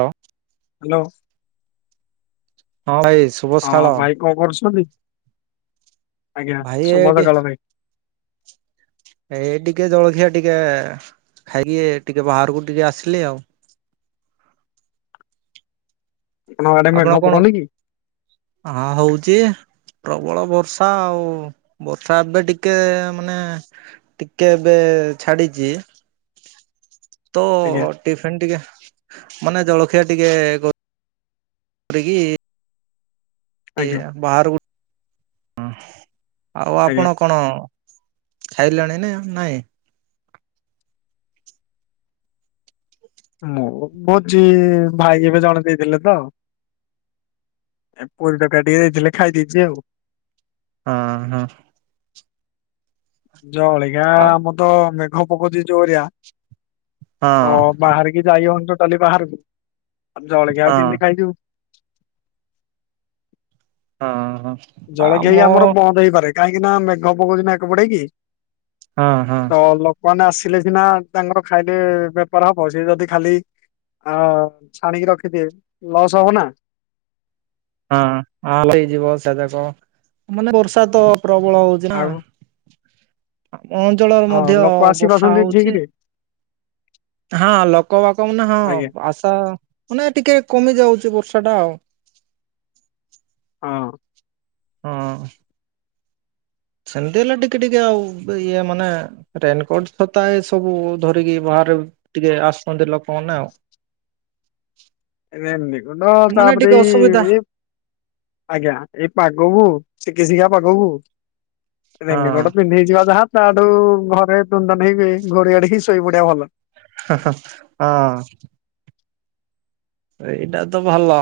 Hello. Hello. ହଁ ଏଇ ହଁ ଭାଇ କଣ କରୁଛନ୍ତି? ଆଜ୍ଞା, ଭାଇ ଶୁଭସକାଳ ଭାଇ। ଏ ଟିକେ ଜଳଖିଆ ଟିକେ ଖାଇକି, ଟିକେ ବାହାରକୁ ଟିକେ ଆସିଲେ ଆଉ। ଆପଣଙ୍କ ଆଡେ ଆପଣ ମେଘ କଣ ପକଉନି କି? ହଁ ହଉଛି? ପ୍ରବଳ ବର୍ଷା ଆଉ, ବର୍ଷା ଏବେ ଟିକେ ମାନେ ଟିକେ ଏବେ ଛାଡିଚି। ତ ଆଜ୍ଞା ଟିଫିନ ଟିକେ, ମାନେ ଜଳଖିଆ ଟିକେ [unintelligible] ଆଜ୍ଞା ବାହାରକୁ ହଁ, ଆଉ ଆଜ୍ଞା ଆପଣ କଣ ଖାଇଲଣି ନା ନାଇଁ? ହଁ ଭୋଜି, ଭାଇ ଏବେ ଜଣେ ଦେଇଥିଲେ ତ। ଏ ପୁରି ତରକାରି ଟିକେ ଦେଇଥିଲେ ଖାଇ ଦେଇଛି ଆଉ। ହଁ ହଁ। ଜଳିଖିଆ, ଆଉ ଆମର ତ ମେଘ ପକଉଛି ଜୋରିଆ। ଓ, ବାହାରିକି ଯାଇ ହଉନି ଟୋଟାଲି ବାହାରକୁ। ଆମ ହଁ ଜଳଖିଆ ଆଉ ହଁ କେମିତି ଖାଇଯିବୁ? ହଁ ହଁ। ଜଳଖିଆ ଆମ ବି ଆମର ବନ୍ଦ ହେଇପାରେ, କାହିଁକି ନା? ମେଘ ପକଉଛି ନା କଲ। ହଁ ହଁ କଲ ଆସିଲେ ସିନା ତାଙ୍କର ଖାଇଲେ ବେପାର ହବ, ସିଏ ଯଦି ଖାଲି ଆ ଛାଣିକି ରଖିଥିବେ, ଲସ୍ ହବ ନା। ହଁ ହଁ ହେଇଯିବ ସାଧା [unintelligible] ମାନେ ବର୍ଷା ତ ପ୍ରବଳ ହଉ [unintelligible] ଆମ ଆଉ ଅଞ୍ଚଳରେ ହଁ ମଧ୍ୟ ଲୋକ ଆସି ବର୍ଷା ପାରୁଛନ୍ତି ହଉଛି। ଠିକରେ ହଁ ଲୋକ ବାକ ମାନେ ହଁ ଆଜ୍ଞା ଆଶା ମାନେ ଟିକେ କମି ଯାଉଛି ବର୍ଷାଟା ଆଉ। ହଁ। ହଁ। ସେମତି ହେଲା ଟିକେ ଟିକେ ଆଉ ଇଏ ମାନେ ରେନକୋଟ ଛତା ଏ ସବୁ ଧରିକି ବାହାରେ ଟିକେ ଆସନ୍ତି ଲୋକମାନେ ଆଉ। ଏ ନାଇଁ ଦେଖନ୍ତୁ ମାନେ ତାପରେ ଟିକେ ଅସୁବିଧା ଏଇ ଏ ଆଜ୍ଞା ଏଇ ପାଗକୁ ଶିକାଶିଖା ପାଗକୁ ହଁ ରେନିକୋଟ ପିନ୍ଧିକି ଯିବା ଯାହା ତାଠୁ ଘରେ ତୁନ ତାନି ହେଇକି ଘୋଡେଇ ଘାଡେଇ କି ଶୋଇ ପଡିଆ ଭଲ। ହାଁ ହାଁ ହଁ। ଏଇଟା ତ ଭଲ।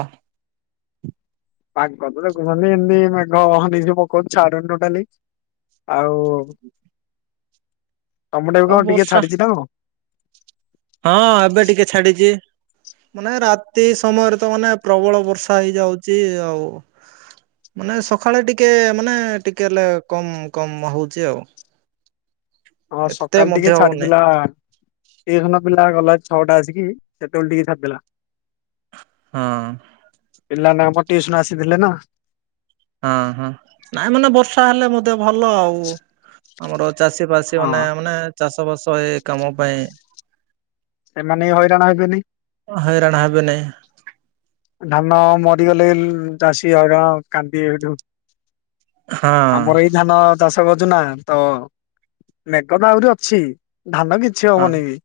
ପାଗ ତ ଦେଖୁନାହାଁନ୍ତି ଏମତି ମେଘ ହଁ ବିଜୁଳି ପକଉଛି ଛାଡୁନି ଟୋଟାଲି ଆଉ ତମ ଟାକୁ ଆଉ କଣ ଟିକେ ବର୍ଷା ଛାଡିଛି ନା କଣ? ହଁ ଏବେ ଟିକେ ଛାଡିଛି। ମାନେ ରାତି ସମୟରେ ତ ମାନେ ପ୍ରବଳ ବର୍ଷା ହେଇଯାଉଛି ଆଉ। ମାନେ ସଖାଳେ ଟିକେ ମାନେ ଟିକେ ହେଲେ କମ କମ ହଉଛି ଆଉ। ହଁ ଏତେ ସକାଳେ ଟିକେ ମଧ୍ୟ ହଉନି ଛାଡିଥିଲା ଏଇ ଖିନା ପିଲା ଗଲା ଛଅଟା ଆସିକି ସେତେବେଳେ ଟିକେ ଛାଡିଥିଲା। ହଁ। ପିଲାମାନେ ଆମର ଟିଉସନ ରୁ ଆସିଥିଲେ ନା। ହଁ ହଁ ନାଇଁ ମାନେ ବର୍ଷା ହେଲେ ମଧ୍ୟ ଭଲ ଆଉ। ଆମର ଚାଷୀ ଫାଷୀ ହଁ ମାନେ ମାନେ ଚାଷ ବାସ ଏଇ କାମ ପାଇଁ ସେମାନେ ହଇରାଣ ହେବେନି। [unintelligible] ହଇରାଣ ହେବେ ନାହିଁ। ଧାନ ମରିଗଲେ ଚାଷୀ ହଇରାଣ କାନ୍ଦିବେ ହେଠୁ। ହଁ ଆମର ଏ ଧାନ ଚାଷ କରୁଛୁ ନା ତ ମେଘ ତ ଆହୁରି ଅଛି ଧାନ ବି ଛି ହଁ ହବନି ବି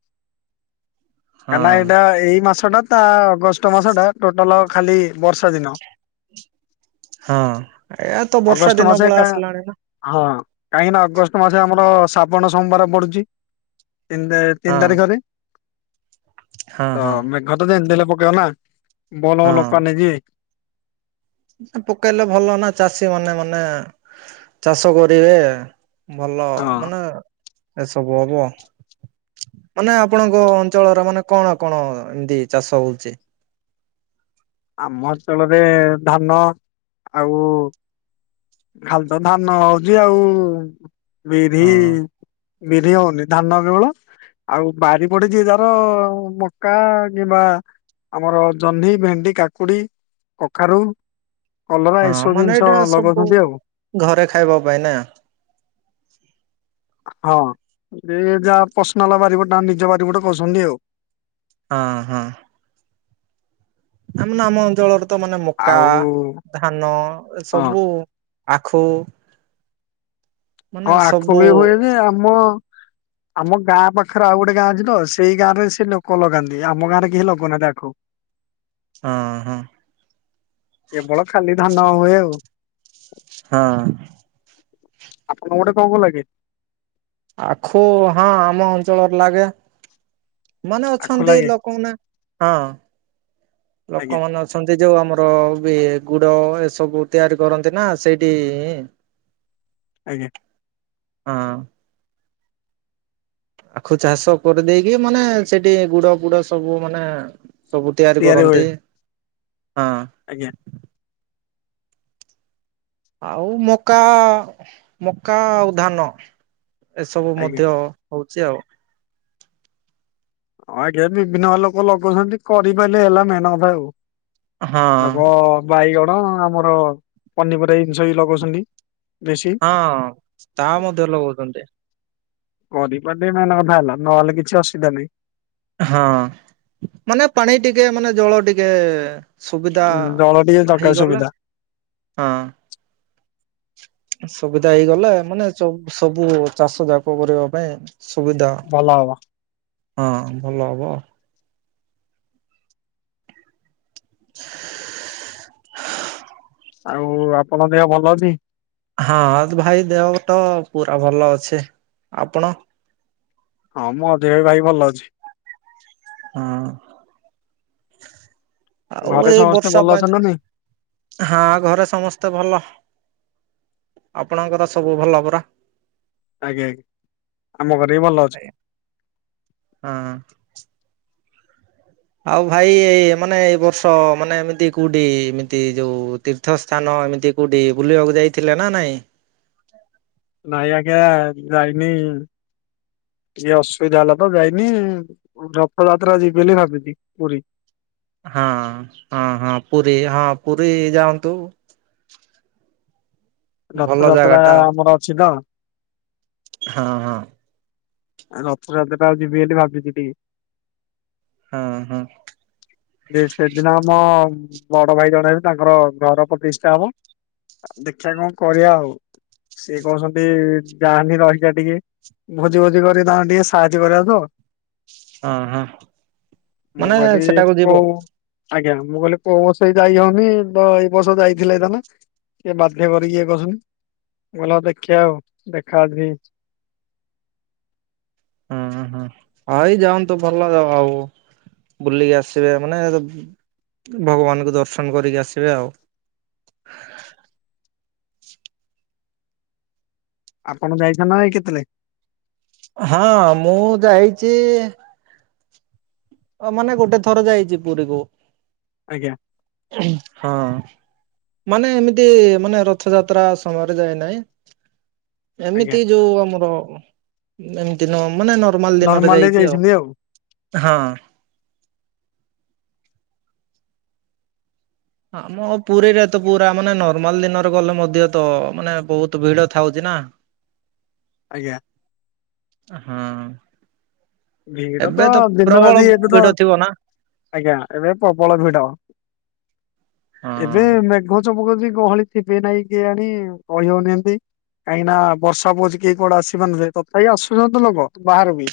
ହଁ କାଇଁ ନା ଏଇଟା ଏଇ ମାସଟା ତା ଅଗଷ୍ଟ ମାସଟା ଟୋଟାଲ ଖାଲି ବର୍ଷା ଦିନ। ହଁ ଏଆ ତ ବର୍ଷା ଅଗଷ୍ଟ ଦିନ ମାସେ ପଳେଇ କା ଆସିଲାଣି ନା। ହଁ କାହିଁକି ନା ଅଗଷ୍ଟ ମାସେ ଆମର ଶ୍ରାବଣ ସୋମବାର ପଡୁଛି। ତିନି ତା ତିନି ହଁ ତାରିଖରେ। ହଁ ତ ହଁ ମେଘ ତ ଯେମତି ହେଲେ ପକେଇବ ନା ଭଲ ଭଲ ହଁ ପାନି କି। ପକେଇଲେ ଭଲ ନା ଚାଷୀମାନେ ମାନେ ଚାଷ କରିବେ। ଭଲ ହଁ ମାନେ ଏ ସବୁ ହବ। ମାନେ ଆପଣଙ୍କ ଅଞ୍ଚଳର ମାନେ କଣ କଣ ଏମତି ଚାଷ ହଉଛି? ଆମ ଅଞ୍ଚଳରେ ଧାନ ଆଉ ଖାଲି ତ ଧାନ ହଉଛି ଆଉ ବିରି ହଁ ବିରି ହଉନି ଧାନ କେବଳ ଆଉ ବାରି ପଟେ ଯିଏ ଯାହାର ମକା କିମ୍ବା ଆମର ଜହ୍ନି, ଭେଣ୍ଡି, କାକୁଡି, କଖାରୁ କଲରା ହଁ ଏ ସବୁ ମାନେ ଜିନିଷ ଏଇଟା ଲଗ ସବୁ ଘରେ ଖାଇବା ପାଇଁ ନା! ହଁ ଯିଏ ଯାହା ପସନାଲ ବାରିପଟ ନିଜ ବାରିପଟ କରୁଛନ୍ତି ଆଉ। ଅ ହଁ। ଆମ୍ ନା ଆମ ଅଞ୍ଚଳରେ ତ ମାନେ ମକା, ଆଉ ଧାନ ଏ ହଁ ସବୁ ଆଖୁ ମାନେ ହଁ ଆଖୁ ସବୁ ବି ହୁଏ ଯେ ଆମ ଆମ ଗାଁ ପାଖରେ ଆଉ ଗୋଟେ ଗାଁ ଅଛି ତ ସେଇ ଗାଁରେ ସେ ଲୋକ ଲଗାନ୍ତି ଆମ ଗାଁରେ କେହି ଲଗଉନାହାନ୍ତି ଆଖୁ। [unintelligible] ହଁ ହଁ। କେବଳ ଖାଲି ଧାନ ହୁଏ ଆଉ। ହଁ। ଆପଣଙ୍କ ପଟେ କଣ କଣ ଲାଗେ? ଆଖୁ ହଁ ଆମ ଅଞ୍ଚଳର ଲାଗେ। ମାନେ ଆଖୁ ଅଛନ୍ତି ଲାଗେ ଲୋକମାନେ ହଁ ଆଜ୍ଞା ଲୋକମାନେ ଅ- ଛନ୍ତି ଯୋଉ ଆମର ବି ଗୁଡ଼ ଏସବୁ ତିଆରି କରନ୍ତି ନା ସେଇଠି। ଆଜ୍ଞା। ହଁ। ଆଖୁ ଚାଷ କରିଦେଇକି ମାନେ ସେଠି ଗୁଡ଼-ଗୁଡ଼ ସବୁ ମାନେ ସବୁ ତିଆରି କରନ୍ତି ହଁ। ଆଜ୍ଞା। ଆଉ ମକା-ମକା, ଆଉ ଧାନ ଏସବୁ ଆଜ୍ଞା ମଧ୍ୟ ହଉଛି ଆଉ। ହଁ ଆଜ୍ଞା ବିଭିନ୍ନ ଲୋକ ଲଗାଉଛନ୍ତି କରିପାରିଲେ ହେଲା ମେହନ କଥା ଆଉ। ହଁ ଲୋକ ବାଇଗଣ ଆମର ପନିପରିବା ଜିନିଷ ବି ଲଗଉଛନ୍ତି। ବେଶୀ। ହଁ ତା ମଧ୍ୟ ଲଗଉଛନ୍ତି। କରିବା ଟି ମେନ୍ କଥା ହେଲା ନହେଲେ କିଛି ଅସୁବିଧା ନାହିଁ। ହଁ, ମାନେ ପାଣି ଟିକେ ମାନେ ଜଳ ଟିକେ ସୁବିଧା ଜଳ ଟିକେ ଦରକାର ହେଇଗଲା ସୁବିଧା ହଁ। ସୁବିଧା ହେଇଗଲା ମାନେ ସବୁ ଚାଷ ଯାକ କରିବା ପାଇଁ। ସୁବିଧା ଭଲ ହବ ହଁ ଭଲ ହବ। [inaudible] ଆଉ ଆପଣଙ୍କ ଦେହ ଭଲ ଅଛି? ହଁ ଭାଇ ଦେହ ତ ପୁରା ଭଲ ଅଛି। ଆପଣ? ହଁ ମୋ ଦେହ ବି ଭାଇ ଭଲ ଅଛି। ହଁ। ଆଉ ଘରେ ଏଇ ସମସ୍ତେ ବର୍ଷା ଭଲ ପାଇଁ ଅଛନ୍ତି ନା ତ ନାଇଁ? ହଁ ଘରେ ସମସ୍ତେ ଭଲ? ଆପଣଙ୍କର ସବୁ ଭଲ ପୁରା? ଆଜ୍ଞା ଆଜ୍ଞା। ଆମ ଘରେ ବି ଭଲ ଅଛ ହଁ। ଆଉ ଭାଇ ଏଇ ମାନେ ଏଇ ବର୍ଷ ମାନେ ଏମିତି କୋଉଠି ଏମିତି ଯୋଉ ତୀର୍ଥ ର୍ଥ ସ୍ଥାନ ଏମିତି କଉଠି ବୁଲିବାକୁ ଯାଇଥିଲେ ନା ନାଇଁ? ନାଇଁ ଆଜ୍ଞା ଯାଇନି। ଏଇଆ ଅସୁବିଧା ହେଲା ତ ଯାଇନି, ରଥଯାତ୍ରା ଯିବି ବୋଲି ଭାବିଛିି ପୁରୀ। ହଁ -ହଁ -ହଁ ପୁରୀ ହଁ ପୁରୀ ଯାଆନ୍ତୁ। ଭଲ ଜାଗା ରଥଯାତ୍ରା ଟା ଆମର ଅଛି ତ। ହଁ ହଁ। ଆଉ ରଥଯାତ୍ର ଟା ଆଉ ଯିବି ବୋଲି। [unintelligible] ହଁ -ହଁ। ଯେ ସେଦିନ ଆମ ବଡ଼ ଭାଇ ଜଣେ ହେବେ ତାଙ୍କର ଘର ପ୍ରତିଷ୍ଠା ହବ। ଦେଖିବା କଣ କରିବା ଆଉ। ସିଏ କହୁଛନ୍ତି ଯାଆନି ରହିଯା ଟିକେ। ଭୋଜି - ଫୋଜି କରିବେ ତାଙ୍କର ଟିକେ ସାହାଯ୍ୟ କରିବାକୁ ତ। ହଁ- ହଁ ମୁଁ ମାନେ କହିଲି ସେଟାକୁ କୋଉ ଯିବ। ଆଜ୍ଞା, ମୁଁ କହିଲି କୋଉ ବର୍ଷ ଯାଇ ହଉନି ତ ଏଇ ବର୍ଷ ଯାଇଥିଲେ ହେଇ ଥାଆନ୍ତା। ସେ ବାଧ୍ୟ କରିକିଇଏ କରୁଛନ୍ତି। ମୁଁ ହଁ କହିଲି ଦେଖିବା ଆଉ ଦେଖା। [unintelligible] ହଁ ହଁ। [unintelligible] ବୁଲିକି ଆସିବେ ମାନେ ଭଗବାନଙ୍କୁ ଦର୍ଶନ କରିକି ଆସିବେ ଆଉ। ଆପଣ ଯାଇଛନ୍ତି ନା ନାଇଁ? [unintelligible] ହଁ ମୁଁ ଯାଇଛି ଅ ମାନେ ଗୋଟେ ଥର ଯାଇଛି ପୁରୀକୁ। ଆଜ୍ଞା ହଁ ମାନେ ଏମିତି ମାନେ ରଥଯାତ୍ରା ସମୟରେ ଯାଇ ନାହିଁ। ଆଜ୍ଞା ଏମିତି ଯୋଉ ଆମର ଏମିତି ନ ମାନେ ନର୍ମ ନର୍ମାଲ ଦିନରେ ନର୍ମାଲରେ ଯାଇଛି ଆଉ। ଯାଇଛନ୍ତି ହଁ ଆମ ପୁରୀରେ ତ ପୁରା ମାନେ ନର୍ମାଲ ଦିନରେ ଗଲେ ମଧ୍ୟ ତ ମାନେ ବହୁତ ଭିଡ଼ ଥାଉଛି ନା। ଆଜ୍ଞା ହଁ ଭିଡ଼ ଏବେ ତ ଦିନ ପ୍ରବଳ ରାତି ଏବେ ତ ଭିଡ ଥିବ ନା ଆଜ୍ଞା ଏବେ ପ୍ରବଳ ଭିଡ଼ ହଁ। ଏବେ ମେଘ ଚମକ ବି ଗହଳି ଥିବେ ନାଇଁ କିଏ ଆଣି କହିହଉନି ଏମିତି। କାହିଁକି ନା ବର୍ଷା ପକଉଛି କେହି କୁଆଡ଼େ ଆସି ପାରୁନି ତଥାପି ଆସୁଛନ୍ତି ତ ଲୋକ ବାହାରୁ ବି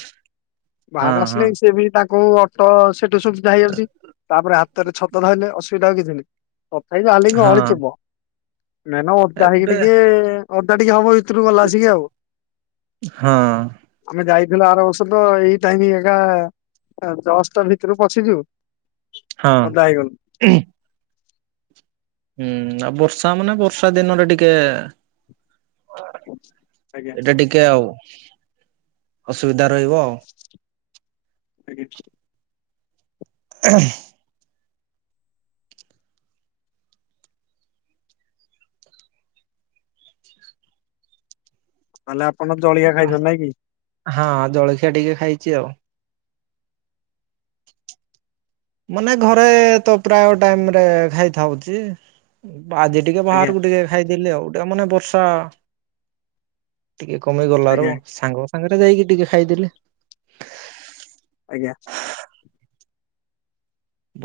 ହଁ ବାହାରେ ହଁ ଆସିଲେ ସିଏ ବି ତାଙ୍କୁ ଅଟୋ ସେଠୁ ସୁଵିଧା ହେଇଯାଉଚି ତାପରେ ରେ ଛତ ଧଇଲେ ଅସୁବିଧା ଆଉ କିଛି ନାହିଁ ତଥାପି ଯାହା ହା ବିଜେ ହଁ ଗହଳି ଥିବ ମେନ ଓଦା ହେଇକି ଏବେ ଟିକେ ଓଦା ଟିକେ ହବ ଭିତରୁ ଗଲା ଆସିକି ଆଉ। ହଁ ଆମେ ଯାଇଥିଲୁ ଆର ବର୍ଷକୁ ତ ଏଇ ଟାଇମ ଏକା ଜଷ୍ଟ ଭିତରକୁ ପଶିଛୁ। ହଁ ଓଦା ହେଇଗଲୁ। ଉଁ ହୁଁ ଆଉ ବର୍ଷା ମାନେ ବର୍ଷା ଦିନରେ ଟିକେ ଆଜ୍ଞା ଏଇଟା ଟିକେ ଆଉ ଅସୁବିଧା ରହିବ ଆଉ। ଆଜ୍ଞା। ଉଁହୁଁ ତାହେଲେ ଆପଣ ଜଳଖିଆ ଖାଇଛନ୍ତି ନାଇଁ କି। ହଁ ଜଳଖିଆ ଟିକେ ଖାଇଛି ଆଉ। ମାନେ ଘରେ ତ ପ୍ରାୟ ଟାଇମ ରେ ଖାଇଥାଉଚି ଆଜି ଟିକେ ଆଜ୍ଞା ବାହାରକୁ ଟିକେ ଖାଇଦେଲି ଆଉ ଟିକେ ମାନେ ବର୍ଷା ଟିକେ କମିଗଳାରୁ ଆଜ୍ଞା ସାଙ୍ଗ ସାଙ୍ଗରେ ଯାଇକି ଟିକେ ଖାଇଦେଲି। ଆଜ୍ଞା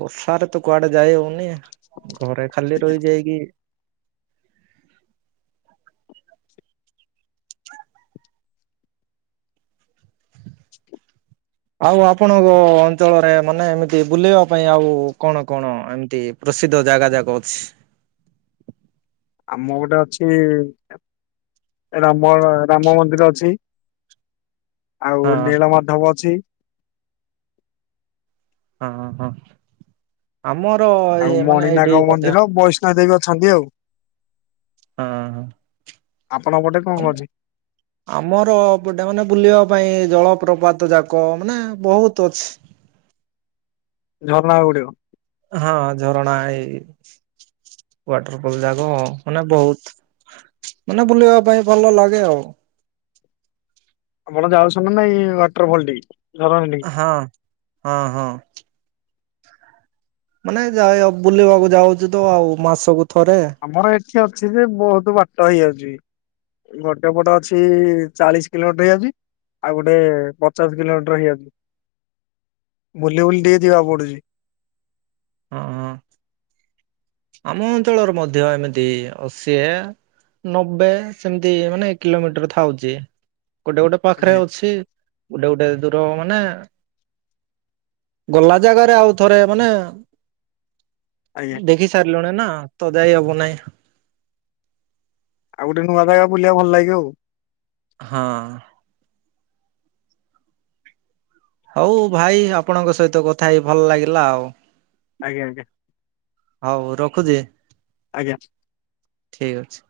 ବର୍ଷାାରେ ତ କୁଆଡ଼େ ଯାଇ ହଉନି ଘରେ ଖାଲି ରହିଯାଇକି। ଆଉ ଆପଣଙ୍କ ଅଞ୍ଚଳରେ ମାନେ ଏମିତି ବୁଲିବା ପାଇଁ ଆଉ କଣ କଣ ଏମିତି ପ୍ରସିଦ୍ଧ ଜାଗା ଯାକ ଅଛି। ଆମ ଗୋଟେ ଅଛି ରାମ ରାମ ମନ୍ଦିର ଅଛି। ଆଉ ହଁ ନୀଳମାଧବ ଅଛି। ହଁ ହଁ ଆମର ଏଇ ମାନେ ଏଇଠି ମଧ୍ୟ ନା ଦେବି ଅଛନ୍ତି ଆଉ। ହଁ ଆପଣଙ୍କ ପଟେ କଣ ହ କଣ ଅଛି ଆମର ଏପଟେ ମାନେ ବୁଲିବା ପାଇଁ ଜଳପ୍ରପାତ ଯାକ ମାନେ ବହୁତ ଅଛି। ଝରଣା ଗୁଡ଼ିକ। ହଁ ଝରଣା ଏଇ ୱାଟରଫଲ ଯାକ ମାନେ ବହୁତ ମାନେ ବୁଲିବା ପାଇଁ ଭଲ ଲାଗେ ଆଉ। ଆପଣ ଯାଉଛନ୍ତି ନା ନାଇଁ ୱାଟର ଫଲଟିକି ଝରଣା ଠିକି ହଁ ହଁ ହଁ ମାନେ ଯାଇ ବୁଲିବାକୁ ଯାଉଛି ତ ଆଉ ମାସକୁ ଥରେ। ଆମର ଏଠି ଅଛି ଯେ ବହୁତ ବାଟ ହେଇଯାଉଛି। ଗୋଟେ ପଟେ ଅଛି ଚାଳିଶ କିଲୋମିଟର ହେଇଯାଉଛି। ଆଉ ଗୋଟେ ପଚାଶ କିଲୋମିଟର ହେଇଯାଉଛି। ବୁଲି ବୁଲି ଟିକେ ଯିବାକୁ ପଡୁଛି। ହଁ ହଁ ଆମ ଅଞ୍ଚଳର ମଧ୍ୟ ଏମିତି ଅଶିଏ ନବେ ସେମିତି ମାନେ କିଲୋମିଟର ଥାଉଛି ଗୋଟେ ଗୋଟେ ପାଖରେ ଆଜ୍ଞା ଅଛି। ଗୋଟେ ଗୋଟେ ଦୂର ମାନେ ଗଲା ଜାଗାରେ ଆଉ ଥରେ ମାନେ ଆଜ୍ଞା। ଦେଖି ସାରିଲୁଣି ନା ତ ଯାଇ ହବ ନାହିଁ। ଆଉ ଗୋଟେ ନୂଆ ଜାଗା ବୁଲିବାକୁ ଭଲ ଲାଗିବ ଆଉ। ହଁ। ହଉ ଭାଇ ଆପଣଙ୍କ ସହିତ କଥା ହେଇ ଭଲ ଲାଗିଲା ଆଉ। ଆଜ୍ଞା ଆଜ୍ଞା। ହଉ ରଖୁଛି। ଆଜ୍ଞା। ଠିକ୍ ଅଛି।